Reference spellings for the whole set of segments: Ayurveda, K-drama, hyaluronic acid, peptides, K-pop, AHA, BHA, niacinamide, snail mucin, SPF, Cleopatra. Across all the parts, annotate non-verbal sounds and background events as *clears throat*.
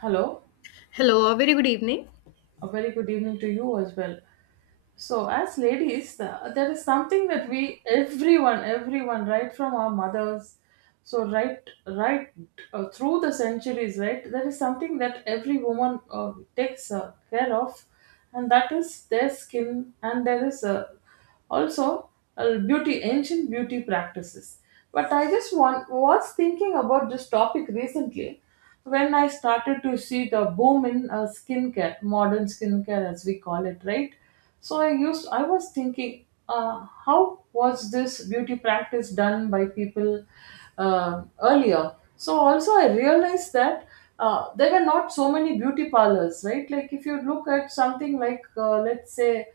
Hello, Hello, a very good evening. a very good evening to you as well. So, as ladies, there is something that everyone, everyone, right from our mothers, so right, right through the centuries, right, there is something that every woman takes care of, and that is their skin, and there is a also beauty ancient beauty practices but I was thinking about this topic recently when I started to see the boom in skincare modern skincare as we call it, right? So I was thinking, how was this beauty practice done by people earlier? So also I realized that there were not so many beauty parlors, right? Like if you look at something like let's say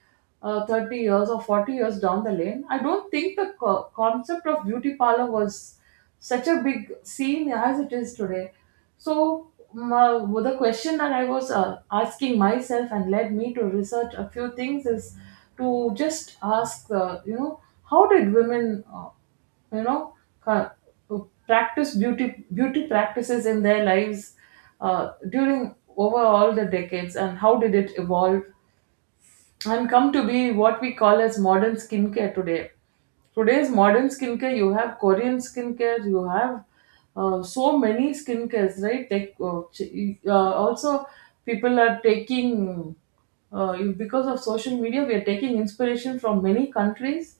30 years or 40 years down the lane, I don't think the concept of beauty parlor was such a big scene as it is today. So, the question that I was asking myself and led me to research a few things is to just ask, how did women, you know, ca- practice beauty practices in their lives during over all the decades, and how did it evolve? And come to be what we call as modern skincare today. Today's modern skincare, you have Korean skincare, you have so many skincares, right? Also, people are taking, because of social media, we are taking inspiration from many countries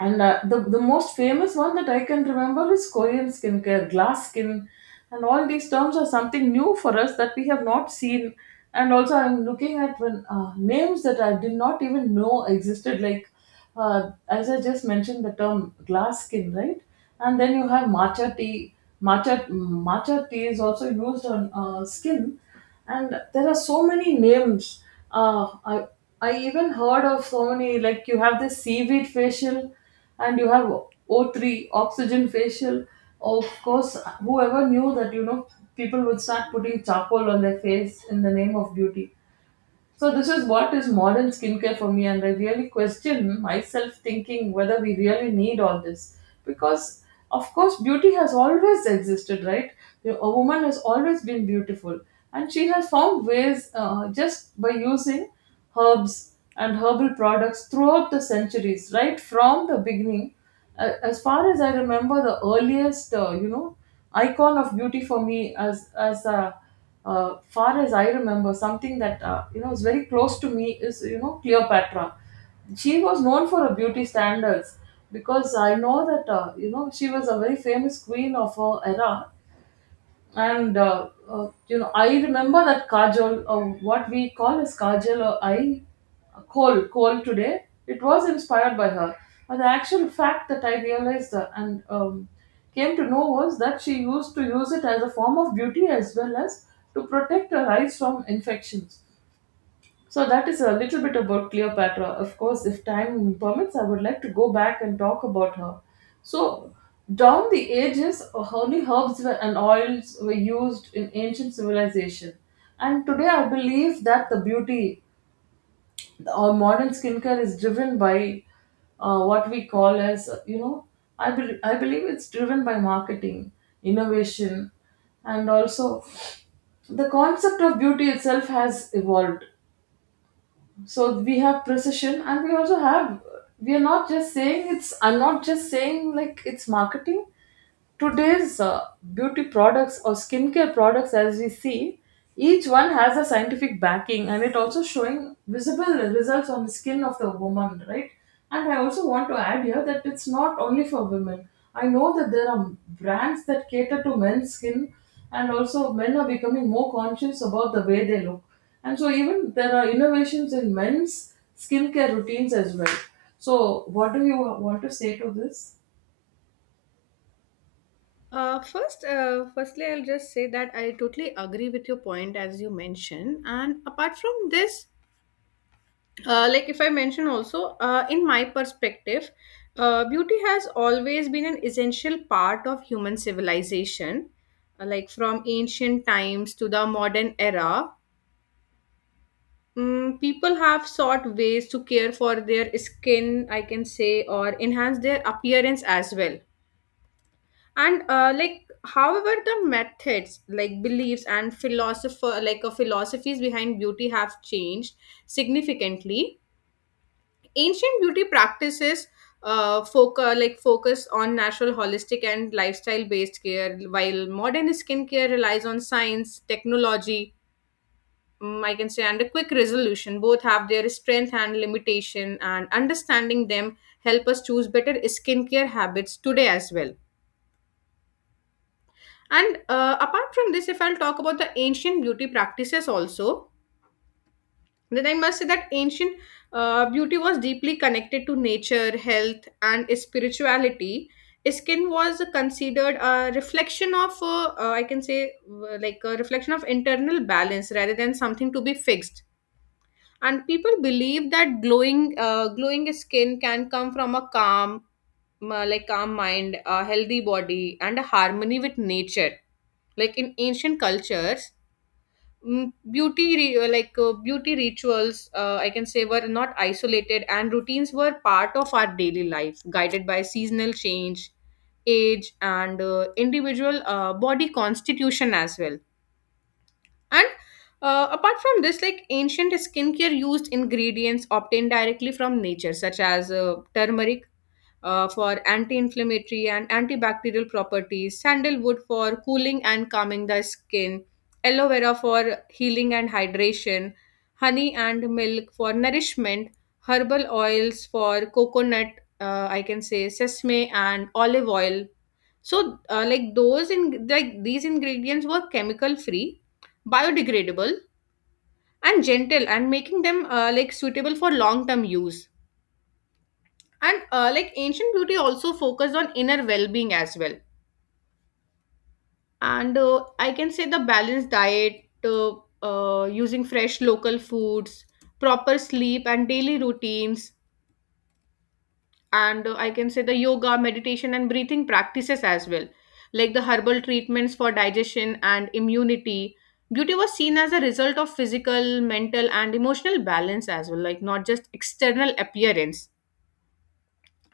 and the most famous one that I can remember is Korean skincare, glass skin. And all these terms are something new for us that we have not seen. And also, I'm looking at when, names that I did not even know existed. Like, as I just mentioned, the term glass skin, right? And then you have matcha tea. Matcha tea is also used on skin, and there are so many names. uh, I, I even heard of so many. Like you have this seaweed facial, and you have o3 oxygen facial. Of course, whoever knew that, you know, people would start putting charcoal on their face in the name of beauty. So this is what is modern skincare for me, and I really question myself thinking whether we really need all this, because, of course, beauty has always existed, right? A woman has always been beautiful, and she has found ways just by using herbs and herbal products throughout the centuries, right from the beginning. As far as I remember, the earliest, icon of beauty for me as a far as I remember, something that, you know, is very close to me is, you know, Cleopatra. She was known for her beauty standards because I know that, she was a very famous queen of her era, and I remember that kajol, what we call as kajal, or I coal coal today. It was inspired by her, and the actual fact that I realized and came to know was that she used to use it as a form of beauty as well as to protect her eyes from infections. So that is a little bit about Cleopatra. Of course, if time permits, I would like to go back and talk about her. So down the ages, only herbs were, and oils were used in ancient civilization. And today, I believe that the beauty or modern skincare is driven by what we call as you know, I bel I believe it's driven by marketing, innovation, and also the concept of beauty itself has evolved. So we have precision, and we also have, we are not just saying it's I'm not just saying like it's marketing. Today's beauty products or skincare products, as we see, each one has a scientific backing, and it also showing visible results on the skin of the woman, right? And I also want to add here that it's not only for women. I know that there are brands that cater to men's skin, and also men are becoming more conscious about the way they look, and so even there are innovations in men's skincare routines as well. So what do you want to say to this? Firstly, I'll just say that I totally agree with your point as you mentioned. And apart from this, like if I mention also, in my perspective, beauty has always been an essential part of human civilization. Like from ancient times to the modern era, people have sought ways to care for their skin, I can say, or enhance their appearance as well. And like, however, the methods, like beliefs and philosopher like philosophies behind beauty have changed significantly. Ancient beauty practices focus on natural, holistic and lifestyle based care, while modern skincare relies on science, technology, I can say, and a quick resolution. Both have their strength and limitation, and understanding them help us choose better skincare habits today as well. And apart from this, if I'll talk about the ancient beauty practices also, then I must say that ancient beauty was deeply connected to nature, health, and spirituality. Skin was considered a reflection of, I can say, like a reflection of internal balance rather than something to be fixed. And people believe that glowing skin can come from a calm mind, a healthy body, and a harmony with nature, like in ancient cultures. Mm, beauty re- like Beauty rituals, I can say, were not isolated, and routines were part of our daily life, guided by seasonal change, age and individual body constitution as well. And apart from this, like, ancient skincare used ingredients obtained directly from nature, such as turmeric for anti-inflammatory and antibacterial properties, sandalwood for cooling and calming the skin, aloe vera for healing and hydration, honey and milk for nourishment, herbal oils, for coconut, I can say, sesame and olive oil. So, like those in like these ingredients were chemical free, biodegradable, and gentle, and making them like suitable for long term use. And like, ancient beauty also focused on inner well-being as well, and I can say, the balanced diet, uh, using fresh local foods, proper sleep and daily routines, and I can say, the yoga, meditation and breathing practices as well, like the herbal treatments for digestion and immunity. Beauty was seen as a result of physical, mental and emotional balance as well, like not just external appearance.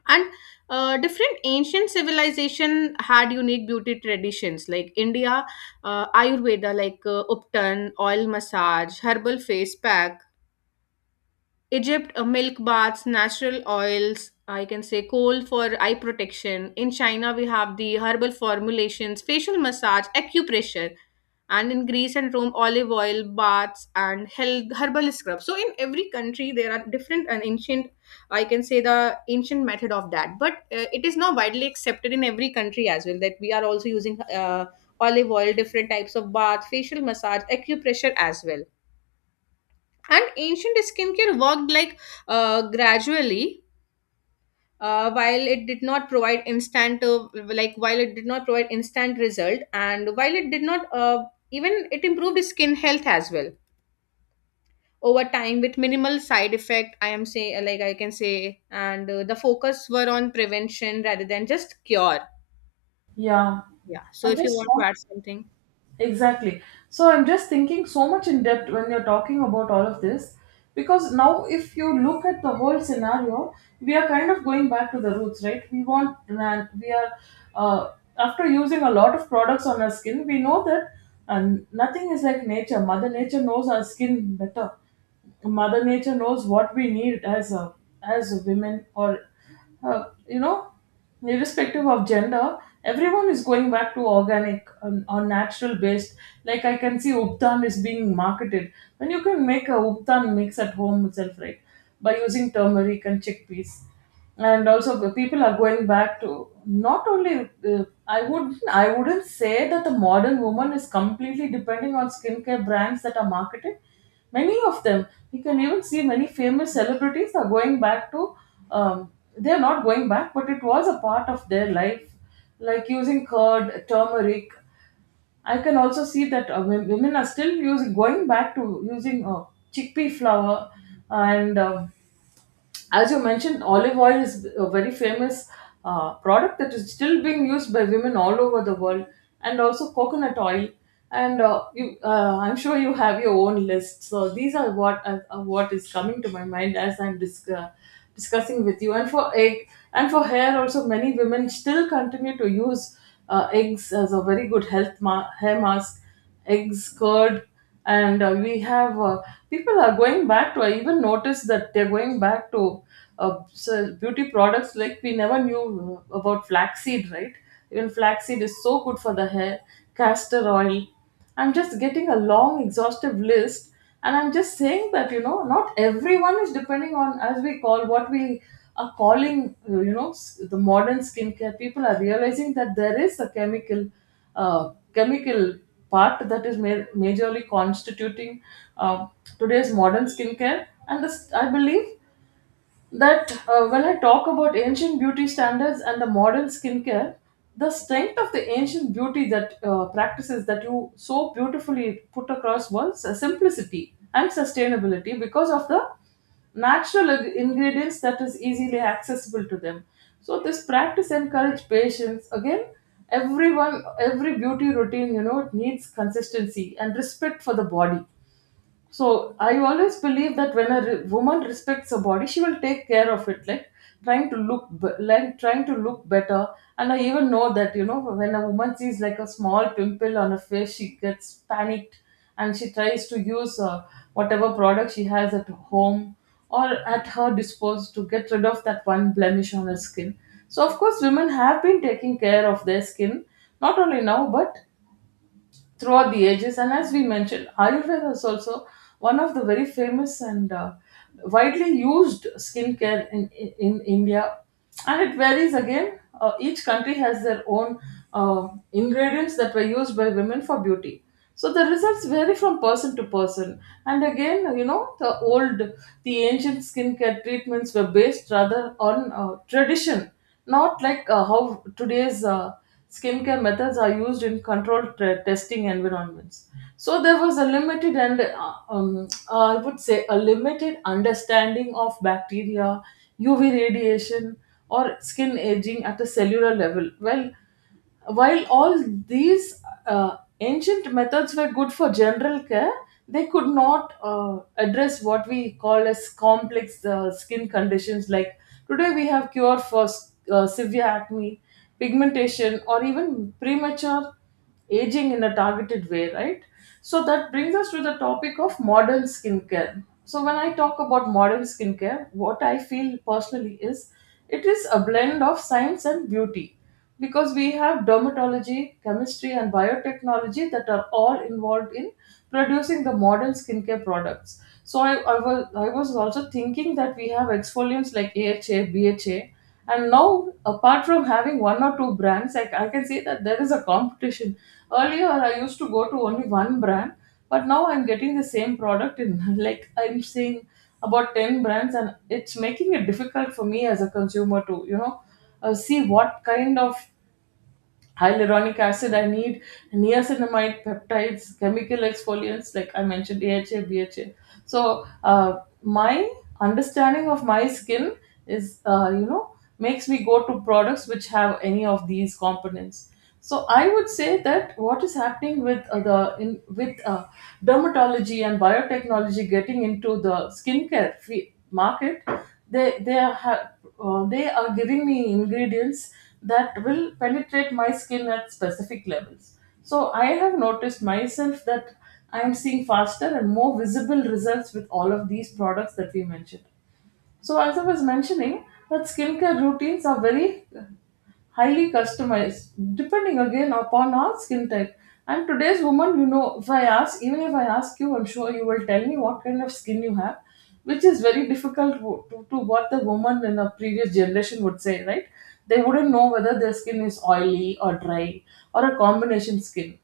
And different ancient civilization had unique beauty traditions, like India, Ayurveda, like uptan, oil massage, herbal face pack; Egypt, milk baths, natural oils, I can say coal for eye protection; in China we have the herbal formulations, facial massage, acupressure; and in Greece and Rome, olive oil baths and herbal scrubs. So in every country there are different and ancient, I can say the ancient method of that, but it is now widely accepted in every country as well, that we are also using olive oil, different types of bath, facial massage, acupressure as well. And ancient skincare worked, like, gradually. Uh, while it did not provide instant like while it did not provide instant result, and while it did not even, it improved skin health as well over time with minimal side effect, I can say. And the focus were on prevention rather than just cure. Yeah, Yeah, so I if you just want to want. add something. Exactly. So I'm just thinking so much in depth when you're talking about all of this, because now if you look at the whole scenario, we are kind of going back to the roots, right? We want land. We are, uh, after using a lot of products on our skin, we know that nothing is like nature. Mother Nature knows our skin better. Mother Nature knows what we need as a, as women, or, uh, you know irrespective of gender, everyone is going back to organic or natural based. Like I can see uptan is being marketed when you can make a uptan mix at home itself, right, by using turmeric and chickpeas. And also the people are going back to not only, I would, I wouldn't say that the modern woman is completely depending on skincare brands that are marketed. Many of them, you can even see many famous celebrities are going back to, um, they're not going back, but it was a part of their life, like using curd, turmeric. I can also see that women are still using, going back to using chickpea flour, and um, as you mentioned, olive oil is a very famous product that is still being used by women all over the world, and also coconut oil. And I'm sure you have your own list. So these are what is coming to my mind as I'm discussing with you. And for egg and for hair, also many women still continue to use eggs as a very good hair mask, eggs, curd, and we have people are going back to. I even noticed that they're going back to so beauty products. Like we never knew about flaxseed, right? Even flaxseed is so good for the hair, castor oil. I'm just getting a long, exhaustive list, and I'm just saying that, you know, not everyone is depending on, as we call, what we are calling, the modern skincare. People are realizing that there is a chemical part that is majorly constituting uh, today's modern skincare, and this, I believe that, when I talk about ancient beauty standards and the modern skincare, the strength of the ancient beauty that practices that you so beautifully put across was simplicity and sustainability because of the natural ingredients that is easily accessible to them. So this practice encourage patience. Again, everyone, every beauty routine, you know, it needs consistency and respect for the body. So I always believe that when woman respects her body, she will take care of it, like trying to look, like trying to look better. And I even know that, you know, when a woman sees like a small pimple on her face, she gets panicked, and she tries to use whatever product she has at home or at her disposal to get rid of that one blemish on her skin. So of course, women have been taking care of their skin not only now but throughout the ages. And as we mentioned, Ayurveda is also one of the very famous and widely used skincare in India. And it varies again. Each country has their own ingredients that were used by women for beauty. So the results vary from person to person. And again, you know, the ancient skincare treatments were based rather on tradition, not like how today's skincare methods are used in controlled testing environments. So there was a limited and I would say a limited understanding of bacteria, UV radiation, or skin aging at a cellular level. Well, while all these ancient methods were good for general care, they could not address what we call as complex skin conditions. Like today, we have cure for severe acne, pigmentation, or even premature aging in a targeted way, right? So that brings us to the topic of modern skincare. So when I talk about modern skincare, what I feel personally is it is a blend of science and beauty because we have dermatology, chemistry, and biotechnology that are all involved in producing the modern skincare products. So I was also thinking that we have exfoliants like AHA, BHA, and now apart from having one or two brands, I can say that there is a competition. Earlier I used to go to only one brand, but now I'm getting the same product in *laughs* like I'm seeing about 10 brands, and it's making it difficult for me as a consumer to see what kind of hyaluronic acid I need, niacinamide, peptides, chemical exfoliants like I mentioned, DHA, BHA. So uh, my understanding of my skin is, uh, you know makes me go to products which have any of these components. So I would say that what is happening with dermatology and biotechnology getting into the market, they they are ha- they are giving me ingredients that will penetrate my skin at specific levels. So I have noticed myself that I am seeing faster and more visible results with all of these products that we mentioned. So as I was mentioning, that skincare routines are very highly customized, depending again upon our skin type. And today's woman, if I ask, even if I ask you, I'm sure you will tell me what kind of skin you have, which is very difficult to what the woman in a previous generation would say, right? They wouldn't know whether their skin is oily or dry, or a combination skin.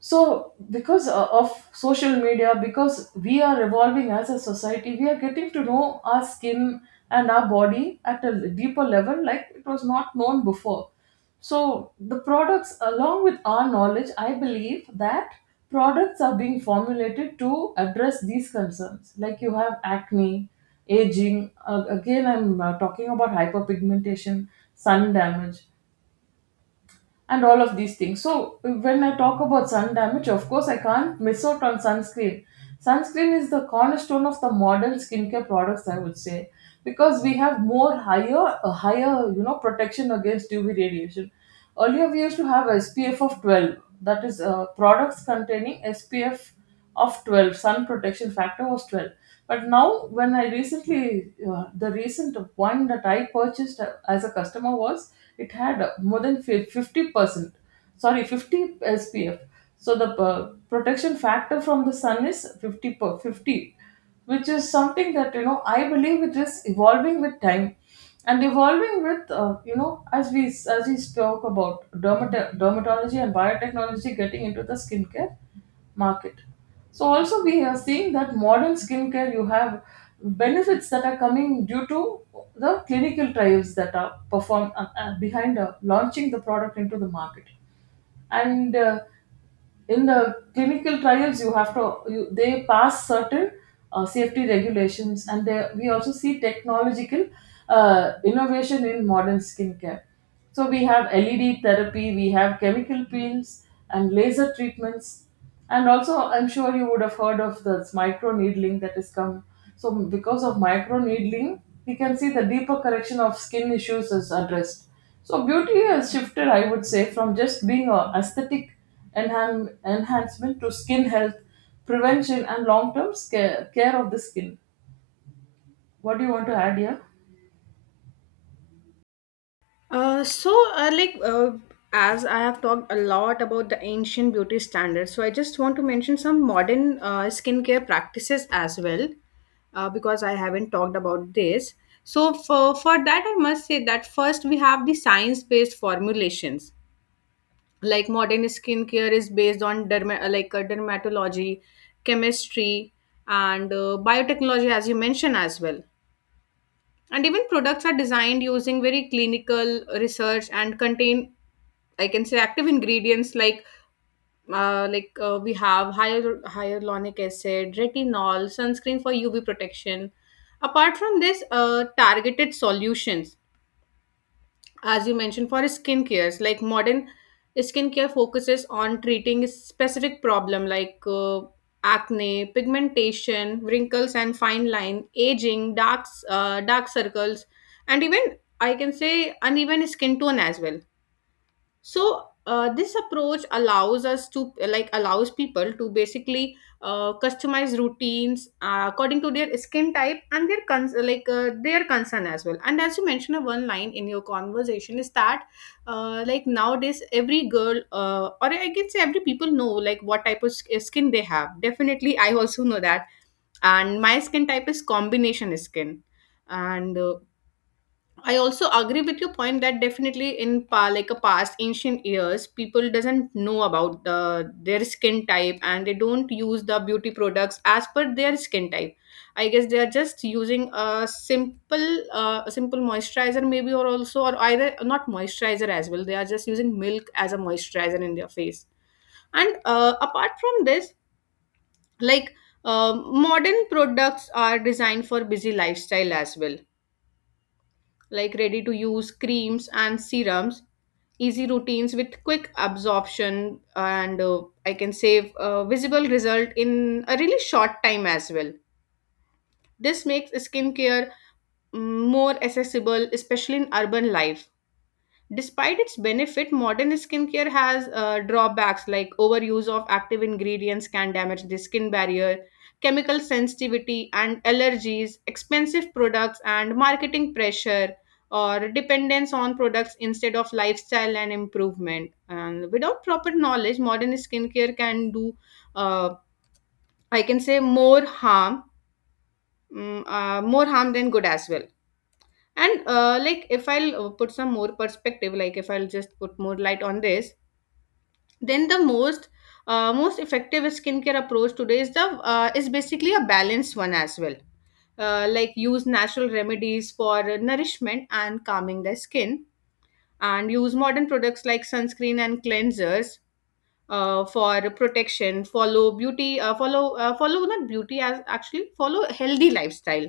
So because of social media, because we are evolving as a society, we are getting to know our skin and our body at a deeper level, like it was not known before. So the products, along with our knowledge, I believe that products are being formulated to address these concerns, like you have acne, aging, again I'm talking about hyperpigmentation, sun damage, and all of these things. So when I talk about sun damage, of course I can't miss out on sunscreen. Sunscreen is the cornerstone of the modern skincare products, I would say, because we have a higher protection against UV radiation. Earlier we used to have SPF of 12, that is products containing SPF of 12, sun protection factor was 12. But now, when I recently the recent one that I purchased as a customer was, it had more than 50%, sorry, 50 SPF, so the protection factor from the sun is 50 per 50, which is something that, I believe it is evolving with time, and evolving with, as we as we spoke about dermatology and biotechnology getting into the skincare market. So also we are seeing that modern skincare, you have benefits that are coming due to the clinical trials that are performed behind launching the product into the market. And in the clinical trials, you have to you, they pass certain safety regulations, and we also see technological innovation in modern skincare. So we have LED therapy, we have chemical peels and laser treatments, and also I'm sure you would have heard of this micro needling that has come. So because of micro needling, we can see the deeper correction of skin issues is addressed. So beauty has shifted, I would say, from just being a aesthetic enhancement to skin health, prevention, and long-term care, care of the skin. What do you want to add here? Uh, so, uh, like, uh, as I have talked a lot about the ancient beauty standards, so I just want to mention some modern skincare practices as well, because I haven't talked about this. So, for that, I must say that first we have the science based formulations. Like, modern skincare is based on dermatology, chemistry, and biotechnology, as you mentioned as well. And even products are designed using very clinical research and contain, I can say, active ingredients like we have hyaluronic acid, retinol, sunscreen for UV protection. Apart from this, targeted solutions, as you mentioned, for skin cares, like modern skincare focuses on treating a specific problem, like acne, pigmentation, wrinkles and fine line, aging, dark circles, and even, I can say, uneven skin tone as well. So this approach allows us to, like, allows people to basically customize routines according to their skin type and their cons- like their concern as well. And as you mentioned, one line in your conversation is that, like, nowadays every girl, or I can say every people, know like what type of skin they have. Definitely I also know that, and my skin type is combination skin. And I also agree with your point that definitely in like a past ancient years, people doesn't know about the their skin type, and they don't use the beauty products as per their skin type. I guess they are just using a simple moisturizer, maybe, or also, or either not moisturizer as well. They are just using milk as a moisturizer in their face. And apart from this, like, modern products are designed for busy lifestyle as well, like ready to use creams and serums, easy routines with quick absorption, and I can save a visible result in a really short time as well. This makes skincare, more accessible, especially in urban life. Despite its benefit, modern skincare has drawbacks, like overuse of active ingredients can damage the skin barrier, chemical sensitivity and allergies, expensive products and marketing pressure, or dependence on products instead of lifestyle and improvement. And without proper knowledge, modern skincare can do, uh, I can say, more harm than good as well. And like, if I'll put some more perspective, like if I'll just put more light on this, then the most effective skincare approach today is the is basically a balanced one as well. Like, use natural remedies for nourishment and calming the skin, and use modern products like sunscreen and cleansers for protection. Follow beauty follow follow not beauty, as actually follow healthy lifestyle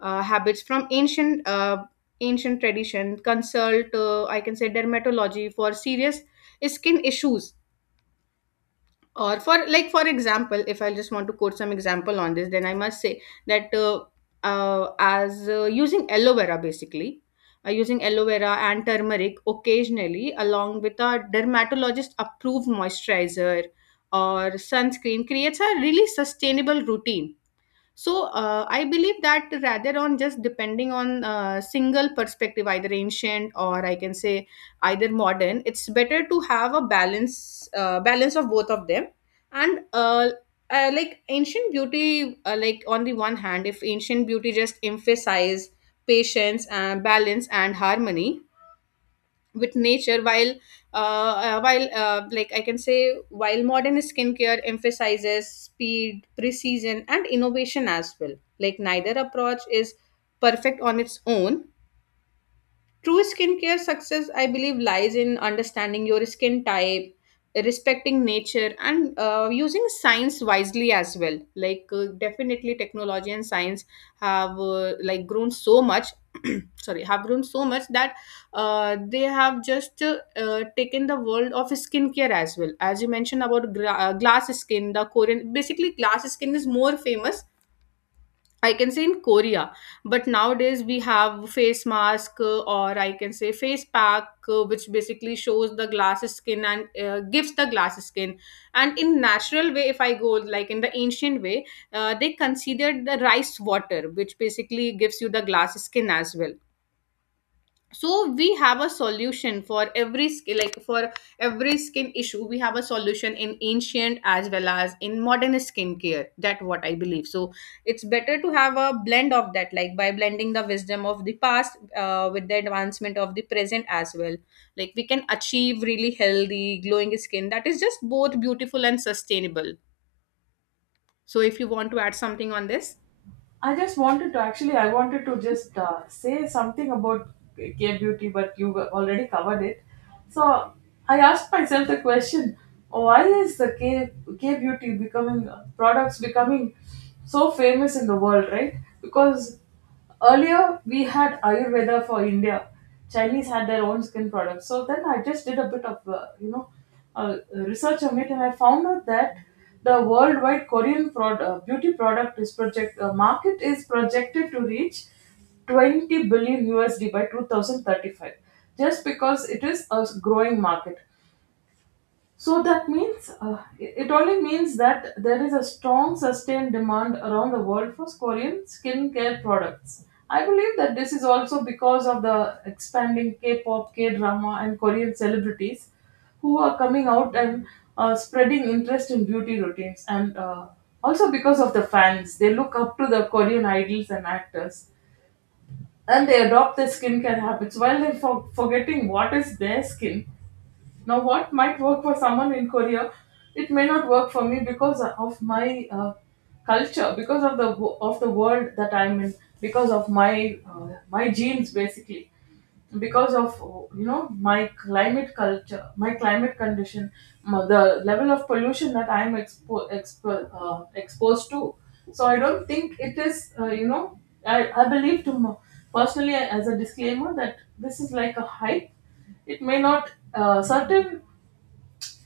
habits from ancient tradition. Consult, I can say, dermatology for serious skin issues. Or for, like, for example, if I just want to quote some example on this, then I must say that as using aloe vera, basically, using aloe vera and turmeric occasionally along with a dermatologist approved moisturizer or sunscreen creates a really sustainable routine. So I believe that rather on just depending on single perspective, either ancient or, I can say, either modern, it's better to have a balance of both of them. And like, ancient beauty, like, on the one hand, if ancient beauty just emphasize patience and balance and harmony with nature, while I can say, while modern skincare emphasizes speed, precision and innovation as well, like neither approach is perfect on its own. True skincare success, I believe, lies in understanding your skin type, respecting nature, and using science wisely as well. Like, definitely, technology and science have like grown so much. *clears throat* Sorry, have grown so much that they have just taken the world of skincare as well. As you mentioned about glass skin, the Korean, basically, glass skin is more famous, I can say, in Korea, but nowadays we have face mask, or I can say face pack, which basically shows the glass skin and gives the glass skin. And in natural way, if I go like in the ancient way, they considered the rice water, which basically gives you the glass skin as well. So we have a solution for every skin, like for every skin issue we have a solution in ancient as well as in modern skincare, that what I believe. So it's better to have a blend of that, like by blending the wisdom of the past with the advancement of the present as well, like we can achieve really healthy glowing skin that is just both beautiful and sustainable. So if you want to add something on this. I just wanted to actually, I wanted to just say something about care beauty, but you already covered it. So I asked myself the question: why is the care beauty becoming so famous in the world, right? Because earlier, we had Ayurveda for India. Chinese had their own skin products. So then I just did a bit of, research on it, and I found out that the worldwide beauty product is project, market is projected to reach 20 billion USD by 2035, just because it is a growing market. So that means it only means that there is a strong sustained demand around the world for Korean skincare products. I believe that this is also because of the expanding K-pop, K-drama, and Korean celebrities who are coming out and spreading interest in beauty routines, and also because of the fans. They look up to the Korean idols and actors, and they adopt their skincare habits while they're forgetting what is their skin. Now, what might work for someone in Korea, it may not work for me because of my culture, because of the of the world that I'm in, because of my genes, basically, because of, my climate culture, my climate condition, the level of pollution that I'm exposed to. So I don't think it is, I believe personally, as a disclaimer, that this is like a hype. It may not certain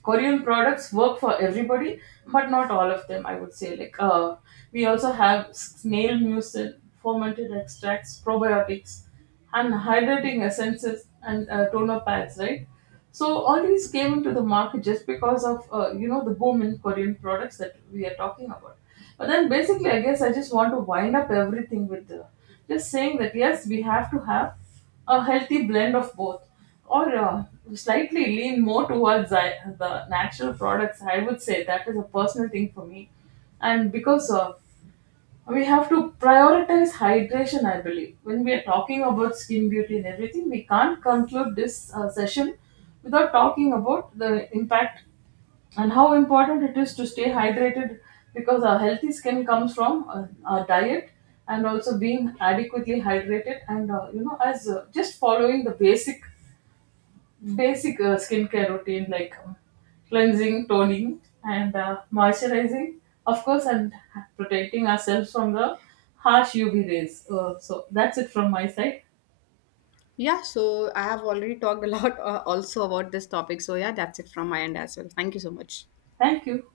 Korean products work for everybody, but not all of them. I would say, like, we also have snail mucin, fermented extracts, probiotics, and hydrating essences and toner pads, right? So all these came into the market just because of, the boom in Korean products that we are talking about. But then basically, I guess I just want to wind up everything with just saying that yes, we have to have a healthy blend of both, or slightly lean more towards, the natural products, I would say, that is a personal thing for me. And because we have to prioritize hydration, I believe, when we are talking about skin beauty and everything, we can't conclude this session without talking about the impact and how important it is to stay hydrated, because our healthy skin comes from our diet, and also being adequately hydrated, and as just following the basic skincare routine like cleansing, toning, and moisturizing, of course, and protecting ourselves from the harsh UV rays. So that's it from my side. Yeah, so I have already talked a lot, also, about this topic, so yeah, that's it from my end as well. Thank you so much. Thank you.